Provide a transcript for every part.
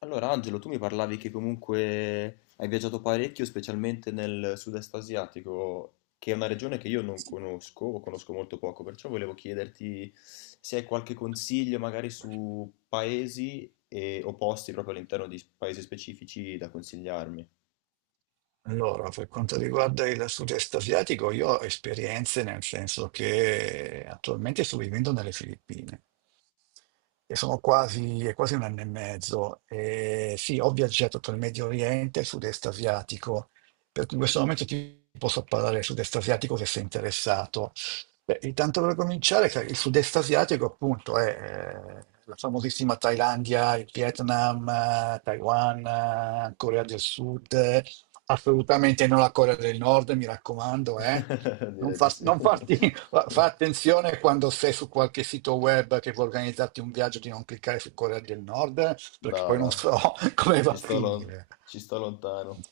Allora, Angelo, tu mi parlavi che comunque hai viaggiato parecchio, specialmente nel sud-est asiatico, che è una regione che io non conosco o conosco molto poco, perciò volevo chiederti se hai qualche consiglio magari su paesi o posti proprio all'interno di paesi specifici da consigliarmi. Allora, per quanto riguarda il sud-est asiatico, io ho esperienze nel senso che attualmente sto vivendo nelle Filippine e sono quasi, è quasi un anno e mezzo. E sì, ho viaggiato tra il Medio Oriente e il sud-est asiatico, per cui in questo momento ti posso parlare del sud-est asiatico se sei interessato. Beh, intanto per cominciare, che il sud-est asiatico appunto è la famosissima Thailandia, il Vietnam, Taiwan, Corea del Sud. Assolutamente non la Corea del Nord, mi raccomando, eh. Non, Direi di sì. non farti, fa attenzione quando sei su qualche sito web che vuoi organizzarti un viaggio di non cliccare su Corea del Nord, perché No, poi non no, so come ci va a sto, lon- finire. ci sto lontano.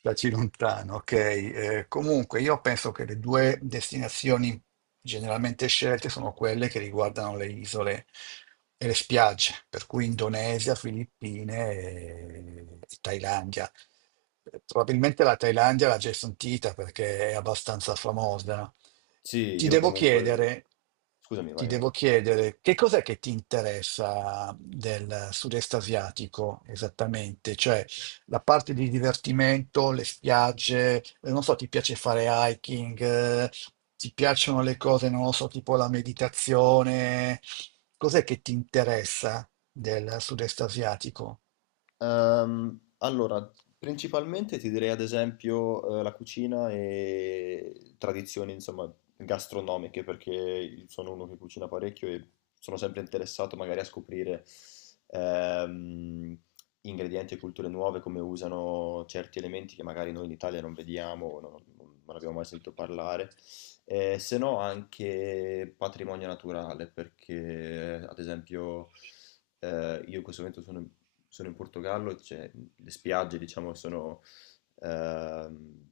Staci lontano, ok. Comunque io penso che le due destinazioni generalmente scelte sono quelle che riguardano le isole e le spiagge, per cui Indonesia, Filippine e Thailandia. Probabilmente la Thailandia l'ha già sentita perché è abbastanza famosa, no? Sì, Ti io devo comunque... chiedere, Scusami, ti vai, vai. devo chiedere che cos'è che ti interessa del sud-est asiatico esattamente? Cioè, la parte di divertimento, le spiagge, non so, ti piace fare hiking, ti piacciono le cose, non lo so, tipo la meditazione. Cos'è che ti interessa del sud-est asiatico? Allora, principalmente ti direi ad esempio la cucina e tradizioni, insomma, gastronomiche, perché io sono uno che cucina parecchio e sono sempre interessato magari a scoprire ehm, ingredienti e culture nuove, come usano certi elementi che magari noi in Italia non vediamo, o non, non abbiamo mai sentito parlare. Se no anche patrimonio naturale, perché ad esempio io in questo momento sono in Portogallo, le spiagge diciamo sono ehm,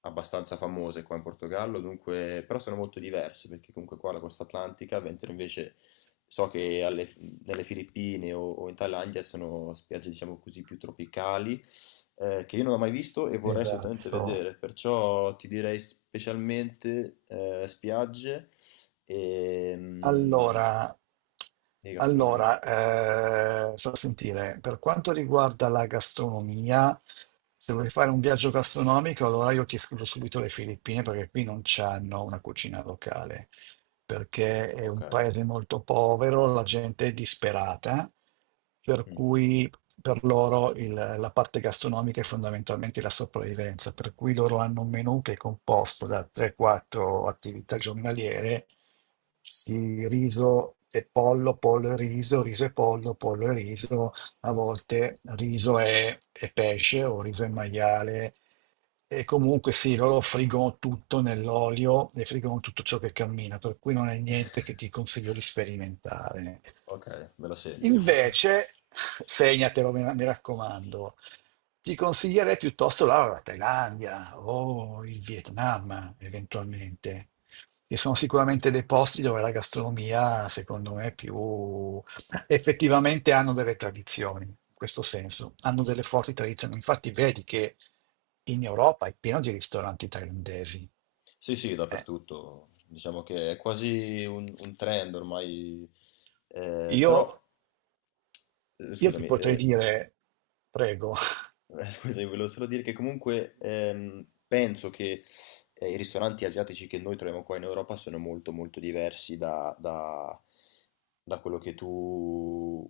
abbastanza famose qua in Portogallo, dunque, però sono molto diverse perché comunque qua la costa atlantica, mentre invece so che nelle Filippine o in Thailandia sono spiagge diciamo così più tropicali che io non ho mai visto e vorrei assolutamente Esatto. vedere, perciò ti direi specialmente spiagge e, mm, Allora, e gastronomia. allora, sto a sentire, per quanto riguarda la gastronomia, se vuoi fare un viaggio gastronomico, allora io ti escludo subito le Filippine perché qui non c'hanno una cucina locale, perché è Ok. un paese molto povero, la gente è disperata, per Mh. cui per loro la parte gastronomica è fondamentalmente la sopravvivenza, per cui loro hanno un menù che è composto da 3-4 attività giornaliere, sì, riso e pollo, pollo e riso, riso e pollo, pollo e riso, a volte riso e pesce o riso e maiale. E comunque sì, loro friggono tutto nell'olio e friggono tutto ciò che cammina, per cui non è niente che ti consiglio di sperimentare. Okay, me la segno. Invece, segnatelo, mi raccomando, ti consiglierei piuttosto la Thailandia o il Vietnam, eventualmente, che sono sicuramente dei posti dove la gastronomia, secondo me, è più effettivamente hanno delle tradizioni, in questo senso, hanno delle forti tradizioni. Infatti, vedi che in Europa è pieno di ristoranti thailandesi. Sì, sì, Eh, dappertutto. Diciamo che è quasi un trend ormai, Io, però, io ti scusami, potrei dire, prego. Scusami, volevo solo dire che comunque penso che i ristoranti asiatici che noi troviamo qua in Europa sono molto molto diversi da quello che tu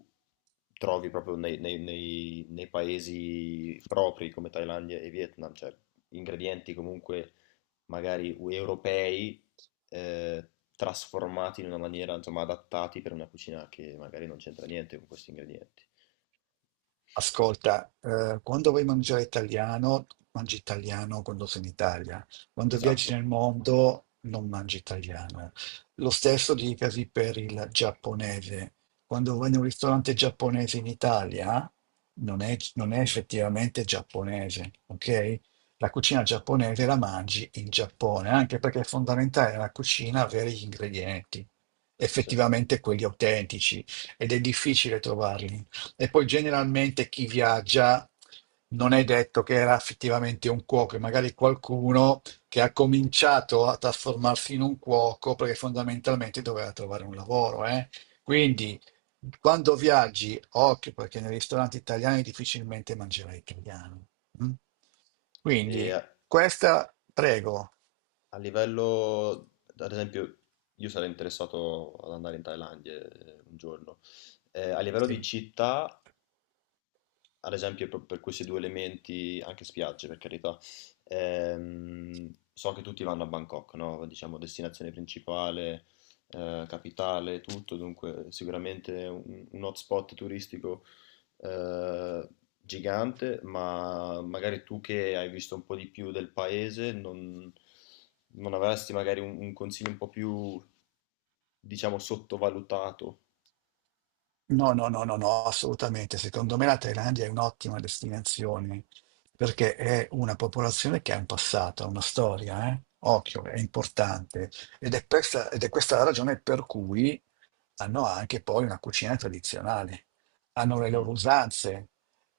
trovi proprio nei paesi propri come Thailandia e Vietnam, cioè ingredienti comunque magari europei eh, trasformati in una maniera, insomma, adattati per una cucina che magari non c'entra niente con questi ingredienti. Ascolta, quando vuoi mangiare italiano, mangi italiano quando sei in Italia. Quando viaggi Esatto, nel mondo, non mangi italiano. Lo stesso dicasi per il giapponese. Quando vai in un ristorante giapponese in Italia, non è effettivamente giapponese, ok? La cucina giapponese la mangi in Giappone, anche perché è fondamentale nella cucina avere gli ingredienti, sì. effettivamente quelli autentici, ed è difficile trovarli e poi generalmente chi viaggia non è detto che era effettivamente un cuoco, è magari qualcuno che ha cominciato a trasformarsi in un cuoco perché fondamentalmente doveva trovare un lavoro, eh. Quindi quando viaggi, occhio perché nei ristoranti italiani difficilmente mangerai italiano. Mm? E, Quindi eh, questa, prego. A livello, ad esempio, io sarei interessato ad andare in Thailandia un giorno. A livello di Sì. città, ad esempio proprio per questi due elementi, anche spiagge per carità, so che tutti vanno a Bangkok, no? Diciamo destinazione principale, capitale, tutto, dunque sicuramente un hotspot turistico eh, gigante, ma magari tu che hai visto un po' di più del paese non avresti magari un consiglio un po' più, diciamo, sottovalutato. No, no, no, no, no, assolutamente. Secondo me la Thailandia è un'ottima destinazione perché è una popolazione che ha un passato, ha una storia, eh. Occhio, è importante. Ed è questa la ragione per cui hanno anche poi una cucina tradizionale, hanno le Mm, loro usanze,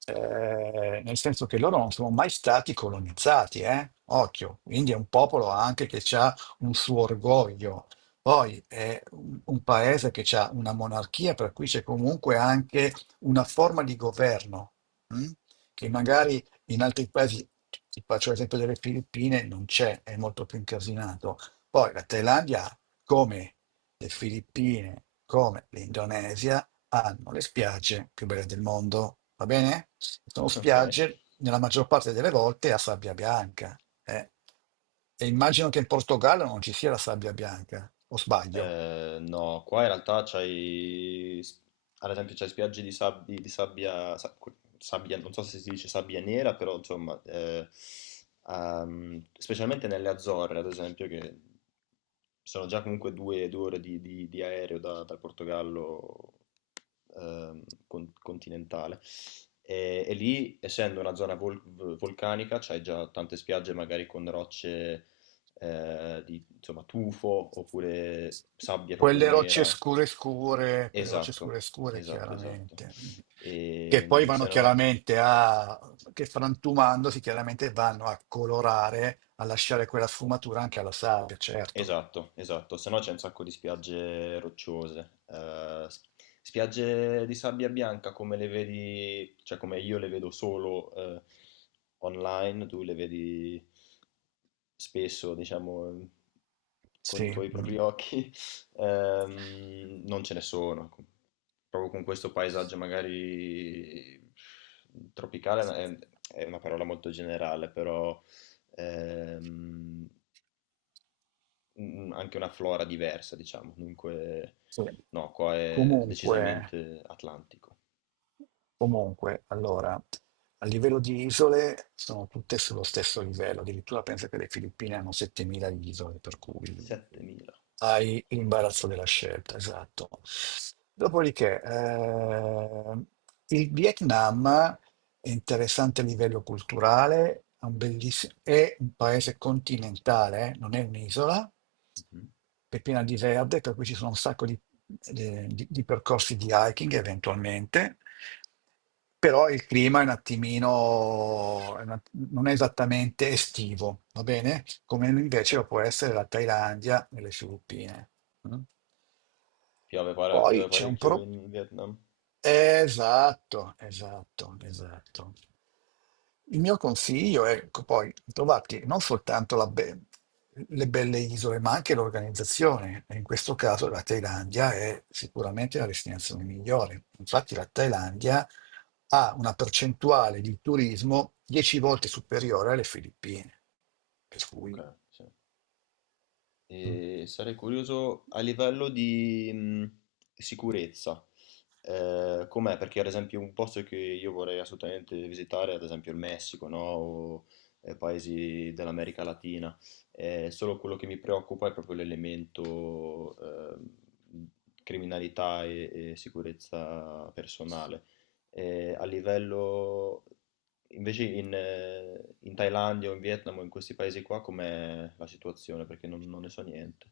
nel senso che loro non sono mai stati colonizzati, eh? Occhio, quindi è un popolo anche che ha un suo orgoglio. Poi è un paese che ha una monarchia, per cui c'è comunque anche una forma di governo, mm? Che magari in altri paesi, ti faccio l'esempio delle Filippine, non c'è, è molto più incasinato. Poi la Thailandia, come? Le Filippine, come l'Indonesia, hanno le spiagge più belle del mondo, va bene? Sono ok. spiagge, nella maggior parte delle volte, a sabbia bianca, eh. E immagino che in Portogallo non ci sia la sabbia bianca, o sbaglio? No, qua in realtà ad esempio, c'hai di sabbia, non so se si dice sabbia nera, però insomma, specialmente nelle Azzorre, ad esempio, che sono già comunque due ore di aereo dal Portogallo continentale. E lì, essendo una zona vulcanica, c'hai già tante spiagge magari con rocce di insomma, tufo oppure sabbia proprio Quelle rocce nera. scure scure, quelle rocce Esatto, scure scure, esatto, esatto. chiaramente, che poi E, vanno se no, chiaramente a, che frantumandosi chiaramente vanno a colorare, a lasciare quella sfumatura anche alla sabbia, certo. esatto, esatto. Se no c'è un sacco di spiagge rocciose. Spiagge di sabbia bianca come le vedi, cioè come io le vedo solo online, tu le vedi spesso, diciamo, con i Sì, tuoi mm, propri occhi. Non ce ne sono, proprio con questo paesaggio magari tropicale è una parola molto generale, però ehm, anche una flora diversa, diciamo. Dunque, sì. no, qua è Comunque, decisamente atlantico. comunque, allora, a livello di isole sono tutte sullo stesso livello, addirittura penso che le Filippine hanno 7000 isole, per cui 7.000. hai l'imbarazzo della scelta, esatto. Dopodiché, il Vietnam è interessante a livello culturale, è un paese continentale, non è un'isola, Mhm. è piena di verde, per cui ci sono un sacco di, di percorsi di hiking eventualmente, però il clima è un attimino, è un att- non è esattamente estivo, va bene? Come Ok. invece lo può essere la Thailandia e le Filippine. Mm. Piove, Poi piove c'è un parecchio pro... in Vietnam? Esatto, esatto, esatto. Il mio consiglio è ecco, poi trovarti non soltanto le belle isole, ma anche l'organizzazione. E in questo caso la Thailandia è sicuramente la destinazione migliore. Infatti la Thailandia ha una percentuale di turismo 10 volte superiore alle Filippine, per Ok, cui sì. mm, E sarei curioso a livello di sicurezza, com'è? Perché ad esempio un posto che io vorrei assolutamente visitare, ad esempio il Messico, no? O paesi dell'America Latina, eh, solo quello che mi preoccupa è proprio l'elemento criminalità e sicurezza personale a livello invece in Thailandia o in Vietnam o in questi paesi qua com'è la situazione? Perché non ne so niente.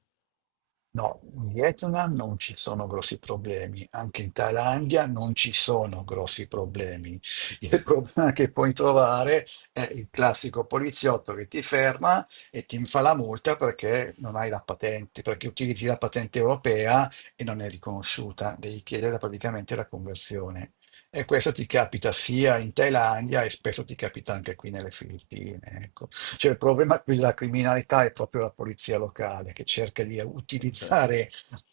no, in Vietnam non ci sono grossi problemi, anche in Thailandia non ci sono grossi problemi. Il problema che puoi trovare è il classico poliziotto che ti ferma e ti fa la multa perché non hai la patente, perché utilizzi la patente europea e non è riconosciuta, devi chiedere praticamente la conversione. E questo ti capita sia in Thailandia e spesso ti capita anche qui nelle Filippine, ecco. Cioè, il problema qui della criminalità è proprio la polizia locale che cerca di Ok, utilizzare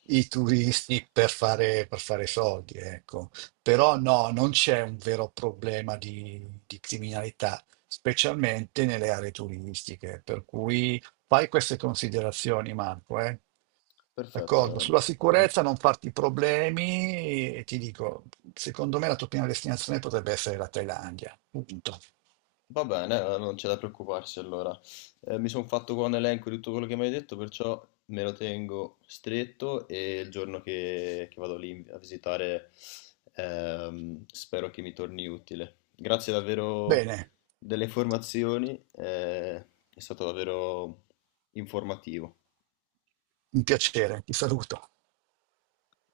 i turisti per fare soldi, ecco. Però no, non c'è un vero problema di criminalità, specialmente nelle aree turistiche. Per cui fai queste considerazioni, Marco, eh. perfetto. D'accordo, Veramente. sulla Non- sicurezza non farti problemi e ti dico, secondo me la tua prima destinazione potrebbe essere la Thailandia. Punto. Va bene, non c'è da preoccuparsi allora. Mi sono fatto qua un elenco di tutto quello che mi hai detto, perciò me lo tengo stretto e il giorno che vado lì a visitare spero che mi torni utile. Grazie davvero Bene, delle informazioni, è stato davvero informativo. un piacere, ti saluto.